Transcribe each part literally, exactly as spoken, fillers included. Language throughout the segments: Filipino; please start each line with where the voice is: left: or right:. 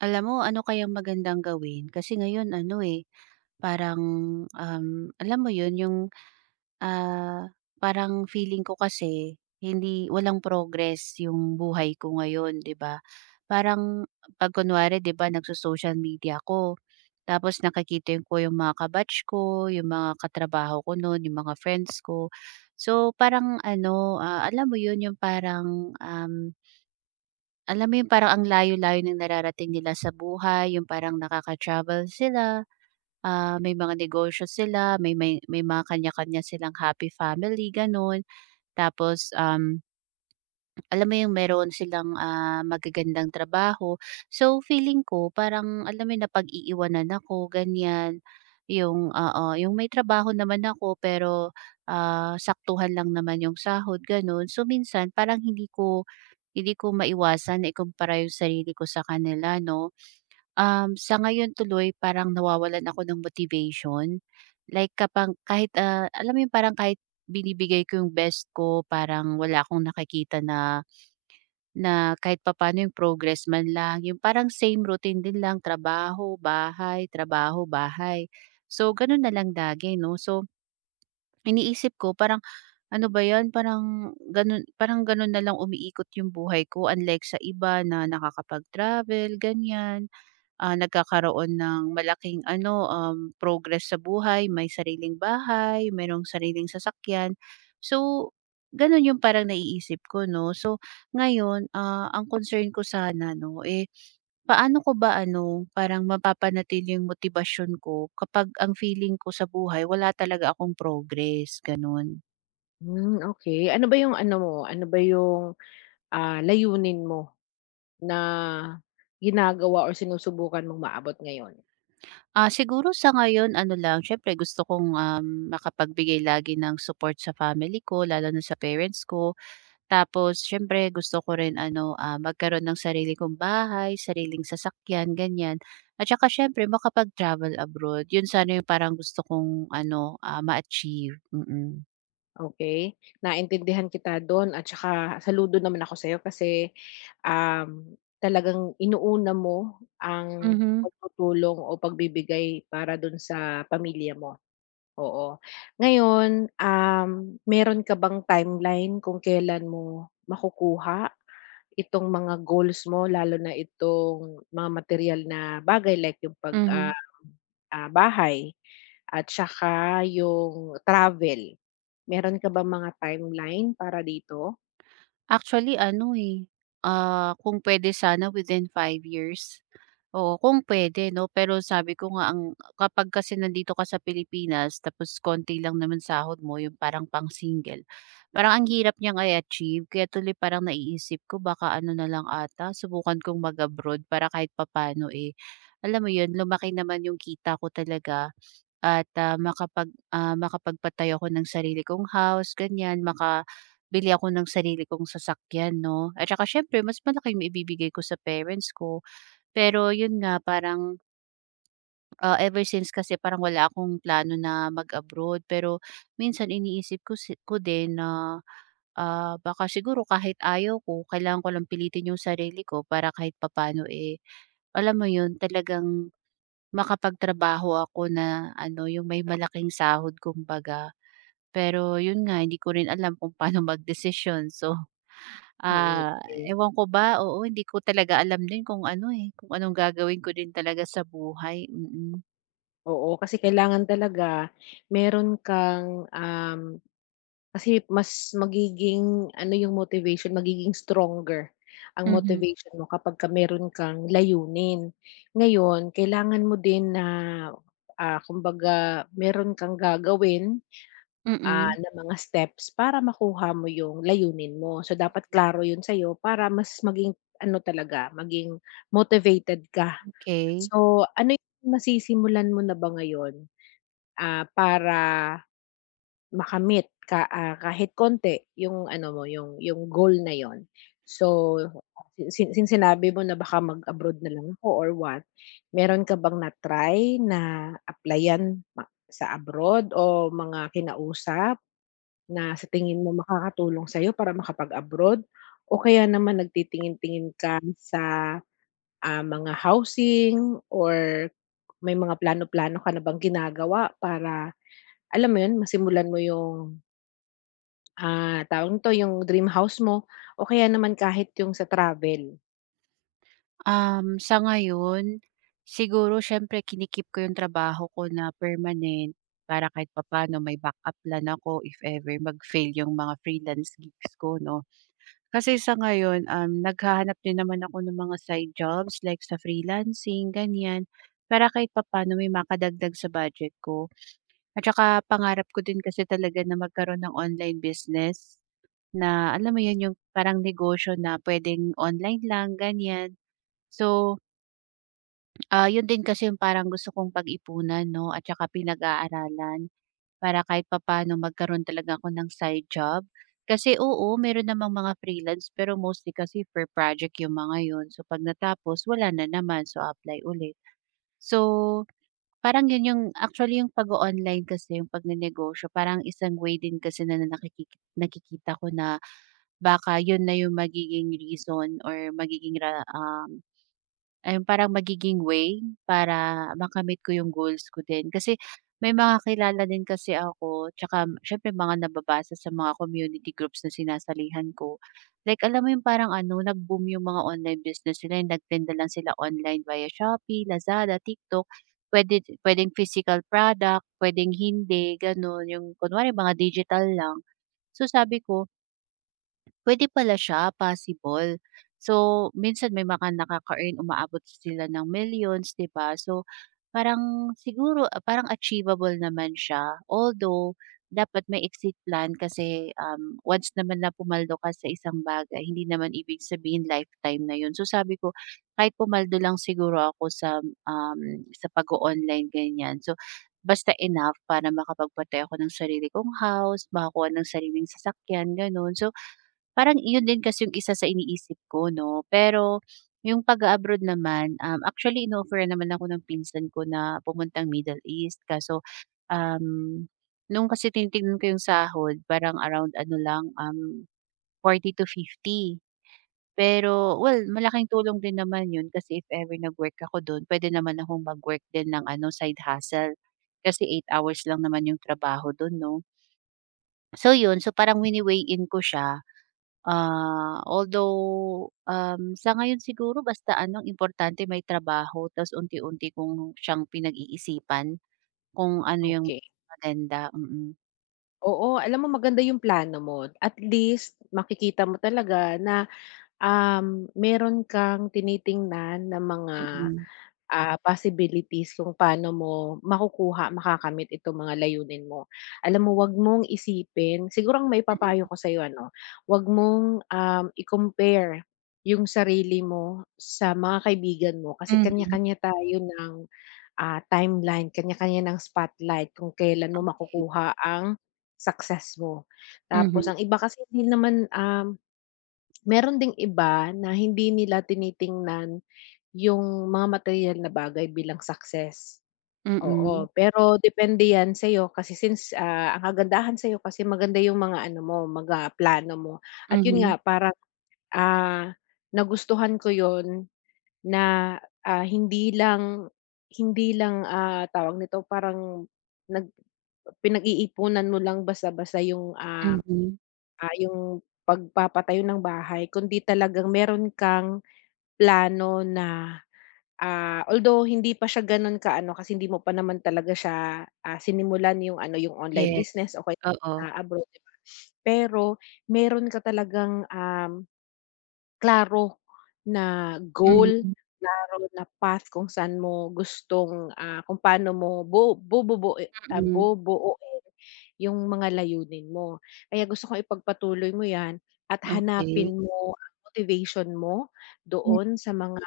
right: Alam mo ano kayang magandang gawin kasi ngayon ano, eh, parang, um, alam mo 'yun yung, ah, parang feeling ko kasi hindi walang progress yung buhay ko ngayon, 'di ba? Parang 'pag kunwari 'di ba nagso-social media ako, tapos nakikita ko yung mga kabatch ko, yung mga katrabaho ko nun, yung mga friends ko. So, parang ano, ah, alam mo 'yun yung parang, um alam mo yung parang ang layo-layo ng nararating nila sa buhay, yung parang nakaka-travel sila, ah, may mga negosyo sila, may may may mga kanya-kanya silang happy family, gano'n. Tapos, um, alam mo yung meron silang, ah, magagandang trabaho. So, feeling ko parang alam mo yun napag-iiwanan ako, ganyan. Yung ah, ah, yung may trabaho naman ako pero, ah, saktuhan lang naman yung sahod, gano'n. So, minsan parang hindi ko hindi ko maiwasan na ikumpara yung sarili ko sa kanila 'no. Um, sa ngayon tuloy parang nawawalan ako ng motivation. Like kapag kahit, ah, alam mo yung parang kahit binibigay ko yung best ko parang wala akong nakakita na na kahit papaano yung progress man lang, yung parang same routine din lang trabaho, bahay, trabaho, bahay. So ganun na lang lagi 'no. So iniisip ko parang ano ba 'yan, parang gano'n parang gano'n na lang umiikot yung buhay ko unlike sa iba na nakakapag-travel, ganyan. Ah, nagkakaroon ng malaking ano, um, progress sa buhay, may sariling bahay, mayroong sariling sasakyan. So, gano'n yung parang naiisip ko 'no. So, ngayon, ah, ang concern ko sana 'no, eh, paano ko ba ano, parang mapapanatili yung motibasyon ko kapag ang feeling ko sa buhay wala talaga akong progress, gano'n?
left: Hmm, okey. Ano ba yung ano mo, ano ba yung, ah, layunin mo na ginagawa or sinusubukan mong maabot ngayon?
right: Ah, siguro sa ngayon ano lang, siyempre gusto kong, um, makapagbigay lagi ng support sa family ko lalo na sa parents ko. Tapos siyempre gusto ko rin ano, ah, magkaroon ng sarili kong bahay, sariling sasakyan, ganyan. At saka siyempre makapag-travel abroad. Yun sana yung parang gusto kong ano, ah, ma-achieve. Mm.
left: Okey, naintindihan kita dun at saka saludo naman ako sa'yo kasi, um, talagang inuuna mo ang
right: Mhm,
left: pagtutulong o pagbibigay para dun sa pamilya mo, oo. Ngayon, um, meron ka bang timeline kung kelan mo makukuha itong mga goals mo lalo na itong mga material na bagay like yung pag ah,
right: mhm.
left: ah, bahay at saka yung travel. Meron ka ba mga timeline para dito?
right: Actually ano, eh, ah, kung puwede sana within five years. Oo, kung puwede 'no, pero sabi ko nga ang kapag kasi nandito ka sa Pilipinas tapos konti lang naman sahod mo, yung parang pang-single, parang ang hirap niyang i-achieve kaya tuloy parang naiisip ko baka ano na lang ata subukan kong mag-abroad para kahit papano eh, alam mo yun lumaki naman yung kita ko talaga at, ah, makapag ah, makapagpatayo ako ng sarili kong house, ganyan. Makabili ako ng sarili kong sasakyan 'no. At saka siyempre mas malaki yung ibibigay ko sa parents ko. Pero yun nga, parang, ah, ever since kasi parang wala akong plano na mag-abroad. Pero minsan iniisip ko si ko din na, ah, baka siguro kahit ayaw ko, kailangan ko lang pilitin yung sarili ko para kahit papano eh, alam mo yun, talagang makapagtrabaho ako na ano, yung may malaking sahod kumbaga. Pero yun nga, hindi ko rin alam kung paano magdesisyon. So,
left: Mm,
right: ah,
left: okey.
right: ewan ko ba, oo, hindi ko talaga alam din kung ano, eh, kung anong gagawin ko din talaga sa buhay. Mm.
left: Oo, kasi kailangan talaga meron kang, um kasi mas magiging ano yung motivation, magiging stronger ang
right: Mhm,
left: motivation mo kapagka meron kang layunin. Ngayon kailangan mo din na, ah, kumbaga meron kang gagawin, ah,
right: mm,
left: na mga steps para makuha mo yung layunin mo. So dapat klaro yun sa'yo para mas maging ano talaga, maging motivated ka.
right: okey.
left: So ano yung nasisimulan mo na ba ngayon, ah, para makamit ka, ah, kahit konti yung ano mo, yung yung goal na yun. So, sin since sinabi mo na baka mag-abroad na lang ako or what, meron ka bang na-try na applyan ma sa abroad o mga kinausap na sa tingin mo makakatulong sa'yo para makapag-abroad? O kaya naman nagtitingin-tingin ka sa, ah, mga housing or may mga plano-plano ka na bang ginagawa para alam mo yun, masimulan mo yung ah, tawag nito, yung dream house mo o kaya naman kahit yung sa travel.
right: Um, sa ngayon, siguro siyempre kinikip ko yung trabaho ko na permanent para kahit papaano may backup plan ako if ever mag-fail yung mga freelance gigs ko 'no. Kasi sa ngayon, um, naghahanap din naman ako ng mga side jobs like sa freelancing, ganyan, para kahit papaano may makadagdag sa budget ko. At saka pangarap ko din kasi talaga na magkaroon ng online business na alam mo yun, yung parang negosyo na pwedeng online lang, ganyan. So, ah yun din kasi yung parang gusto kong pag-ipunan, no? At saka pinag-aaralan. Para kahit papaano magkaroon talaga ako ng side job. Kasi oo, meron namang mga freelance pero mostly kasi for project yung mga yun. So 'pag natapos wala na naman, so apply ulit. So, parang yun yung actually yung pag online kasi yung pagnenegosyo parang isang way din kasi na nakiki nakikita ko na baka yun na yung magiging reason or magiging ra um ayun, parang magiging way para makamit ko yung goals ko din. Kasi may mga kilala din kasi ako, tsaka siyempre mga nababasa sa mga community groups na sinasalihan ko. Like alam mo yung parang ano, nag-boom yung mga online business nila, yung nagtinda lang sila online via Shopee, Lazada, TikTok. pwede puwedeng physical product, puwedeng hindi, gano'n. Yung kunwari mga digital lang. So sabi ko, Puwede pala siya, possible. So, minsan may mga nakaka-earn umaabot sila ng millions, 'di ba? So, parang siguro ah, parang achievable naman siya. Although, dapat may exit plan kasi, um, once naman na pumaldo ka sa isang bagay, hindi naman ibig sabihin lifetime na 'yun. So, sabi ko kahit pumaldo lang siguro ako sa, um, sa pag online ganiyan. So, basta enough para makapagpatay ako ng sarili kong house, makakuha ng sariling sasakyan, gano'n. So, parang iyon din kasi yung isa sa iniisip ko 'no, pero yung pag abroad naman, um, actually inofferan naman ako ng pinsan ko na pumuntang Middle East kaso, um, nung kasi tinitignan ko yung sahod parang around ano lang, um, forty to fifty. Pero well, malaking tulong din naman yun kasi if ever nag-work ako dun pwede naman akong mag-work din ng ano side hustle, kasi eight hours lang naman yung trabaho dun 'no. So yun, so parang wini-weigh in ko siya. Ah, although, um, sa ngayon siguro basta ano ang importante may trabaho tas unti-unti kong siyang pinag-iisipan kung ano yung
left: Okey.
right: maganda. Mm.
left: Oo, alam mo maganda yung plano mo. At least makikita mo talaga na, um, meron kang tinitingnan na mga,
right: Mm,
left: ah, possibilities kung paano mo makukuha, makakamit itong mga layunin mo. Alam mo, 'wag mong isipin siguro ang maipapayo ko sa'yo ano, 'wag mong, um, i-compare yung sarili mo sa mga kaibigan mo kasi
right: mm, mhm,
left: kanya-kanya tayo ng ah, timeline, kanya-kanya ng spotlight kung kailan mo
right: okay.
left: makukuha ang success mo. Tapos
right: Mhm,
left: ang iba kasi hindi naman, um, meron ding iba na hindi nila tinitingnan yung mga materyal na bagay bilang success,
right: mm,
left: oo. Pero depende 'yan sa'yo kasi since, ah, ang kagandahan sa'yo kasi maganda yung mga ano mo, mga plano mo at 'yun
right: mhm,
left: nga parang, ah, nagustuhan ko 'yun na, ah, hindi lang hindi lang, ah, tawag nito, parang nag pinag-iipunan mo lang basta-basta yung, ah,
right: mhm.
left: ah, yung pagpapatayo ng bahay kundi talagang meron kang plano na, ah, although hindi pa siya gano'n ka-ano kasi hindi mo pa naman talaga siya, ah, sinimulan yung ano, yung online
right: Yes,
left: business o kaya
right: oo.
left: sa abroad, 'di ba? Pero meron ka talagang, um klaro na goal,
right: Mhm,
left: klaro na path kung saan mo gustong, ah, kung paano mo bu bububui ah,
right: mm,
left: bubuuin yung mga layunin mo. Kaya gusto kong ipagpatuloy mo 'yan at
right: okay.
left: hanapin mo ang motivation mo doon sa mga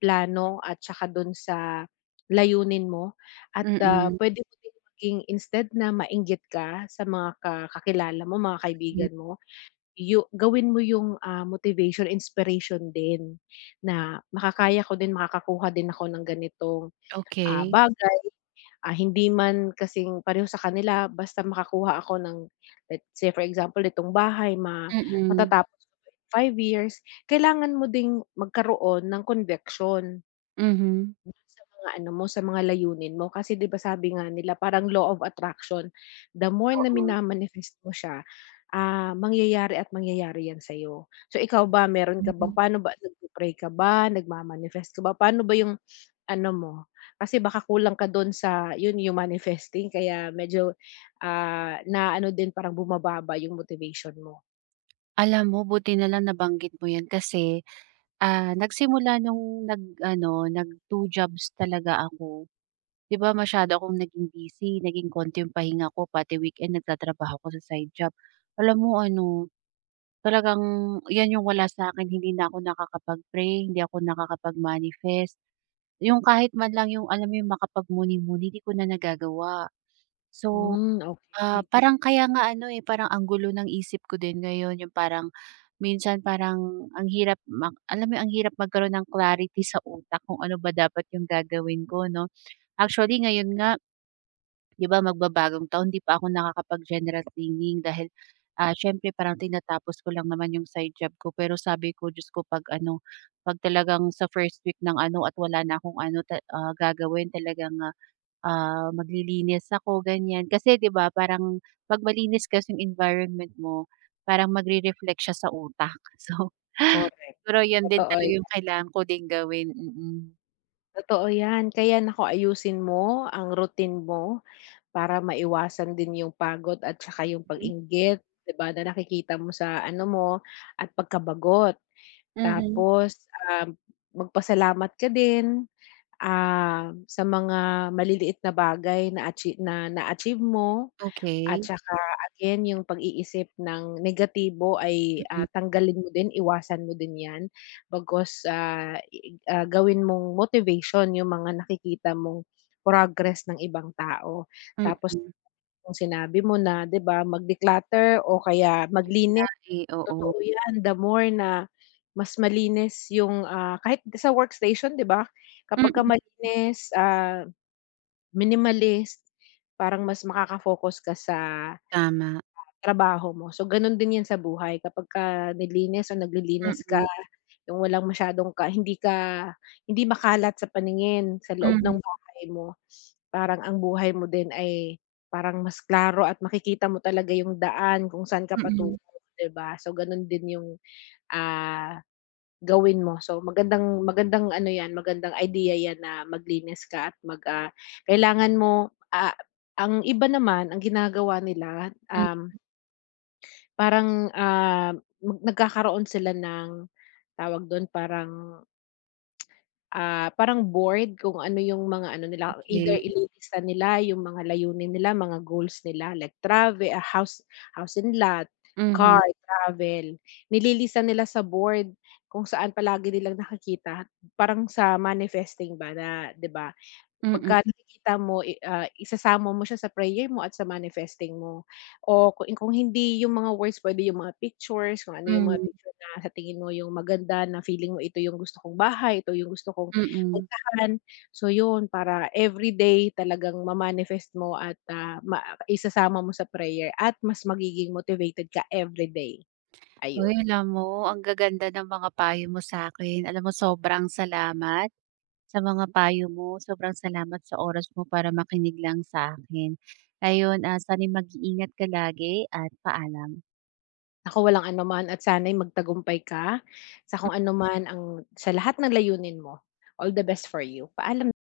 left: plano at saka do'n sa layunin mo at, ah,
right: Mm,
left: puwede mo din maging instead na mainggit ka sa mga ka kakilala mo, mga
right: hmm,
left: kaibigan mo, yu gawin mo yung, ah, motivation, inspiration din na makakaya ko din, makakakuha din ako ng ganitong, ah,
right: okey.
left: bagay. Ah, hindi man kasing pareho sa kanila basta makakuha ako ng let's say for example nitong bahay ma
right: Mm,
left: matatapos ko in five years, kailangan mo ding magkaroon ng conviction.
right: mhm,
left: Sa mga ano mo, sa mga layunin mo kasi 'di ba sabi nga nila parang law of attraction, the more na
right: oo.
left: mina mo siya, ah, mangyayari at mangyayari 'yan sa'yo. So ikaw ba meron ka bang
right: Mhm.
left: paano ba nagpe ka ba, nagma ka ba, paano ba yung ano mo? Kasi baka kulang ka dun sa yun yung manifesting kaya medyo, ah, na-ano din parang bumababa yung motivation mo.
right: Alam mo buti na lang nabanggit mo 'yan kasi. Ah, nagsimula nung nag-ano, nag-two jobs talaga ako, 'di ba masyado akong naging busy, naging konti yung pahinga ko pati weekend nagtatrabaho ako sa side job. Alam mo ano, talagang 'yan yung wala sa akin hindi na ako nakakapag-pray, hindi ako nakakapag-manifest. Yung kahit man lang yung alam mo yung makapagmuni-muni, 'di ko na nagagawa. So,
left: Hmm,
right: Ah,
left: okey.
right: parang kaya nga ano, eh, parang ang gulo ng isip ko din ngayon yung parang minsan parang ang hirap mak alam mo yun, ang hirap magkaroon ng clarity sa utak kung ano ba dapat yung gagawin ko 'no. Actually ngayon nga 'di ba magbabagong taon 'di pa ako nakakapag-general cleaning dahil, ah, siyempre parang tinatapos ko lang naman yung side job ko. Pero sabi ko, Diyos ko 'pag ano, 'pag talagang sa first week ng ano at wala na akong ano ta ah, gagawin talagang, ah ah, maglilinis ako ganyan. Kasi 'di ba parang 'pag malinis kasi yung environment mo, parang magre-reflect siya sa utak. So,
left: Correct,
right: pero yun din
left: totoo
right: talaga
left: yan,
right: yung kailangan ko din gawin. Mm.
left: totoo yan. Kaya naku ayusin mo ang routine mo. Para maiwasan din yung pagod at saka yung
right: Hmm.
left: pag-inggit, 'di ba, na nakikita mo sa ano mo at pagkabagot.
right: Mhm.
left: Tapos, um, magpasalamat ka din, ah, sa mga maliliit na bagay na achi na na-achieve mo at
right: Okey.
left: saka again yung pag-iisip ng negatibo ay,
right: Mm,
left: ah, tanggalin mo din, iwasan mo din 'yan. Bagos ah, i ah, gawin mong motivation yung mga nakikita mong progress ng ibang tao. Tapos
right: mm.
left: yung sinabi mo na 'di ba, mag-declutter o kaya
right: Yun nga
left: maglinis,
right: eh, oo.
left: totoo 'yan. The more na mas malinis yung, ah, kahit sa workstation 'di ba, kapagka
right: Mm,
left: malinis, ah, minimalist, parang mas makaka-focus ka sa
right: tama.
left: trabaho mo. So, gano'n din 'yan sa buhay kapag ka nilinis o naglilinis ka,
right: Mm,
left: yung walang masyadong ka hindi ka hindi makalat sa paningin sa loob
right: mhm,
left: ng buhay mo. Parang ang buhay mo din ay parang mas klaro at makikita mo talaga yung daan kung saan ka
right: mm,
left: patungo, 'di ba? So, gano'n din yung, ah, gawin mo. So, magandang magandang ano 'yan, magandang idea 'yan na maglinis ka at mag, ah, kailangan mo, ah, ang iba naman ang ginagawa nila,
right: hmm,
left: um parang, ah, mag nagkakaroon sila ng, tawag dun, parang, ah, parang board kung ano yung mga ano nila, either
right: okey.
left: ililista nila yung mga layunin nila, mga goals nila like travel ah, house house and lot,
right: Mhm,
left: car, travel. Nililista nila sa board kung saan palagi nilang nakakita parang sa manifesting ba na, 'di ba?
right: mm, hmm,
left: Pagka nakikita mo, i ah, isasama mo siya sa prayer mo at sa manifesting mo. O kung kung hindi yung mga words, pwede yung mga pictures, kung ano yung mga
right: mm.
left: picture na sa tingin mo yung maganda na feeling mo ito yung gusto kong bahay, ito yung gusto kong
right: Mm-mm.
left: puntahan. So yun, para everyday talagang ma-manifest mo at, ah, ma isasama mo sa prayer at mas magiging motivated ka everyday. Ayun.
right: Hoy, alam mo ang gaganda ng mga payo mo sa akin. Alam mo sobrang salamat sa mga payo mo. Sobrang salamat sa oras mo para makinig lang sa akin. Ayun, ah, sana'y mag-iingat ka lagi at paalam.
left: Naku, walang anuman at sana'y magtagumpay ka sa kung anuman ang sa lahat ng layunin mo. All the best for you. Paalam.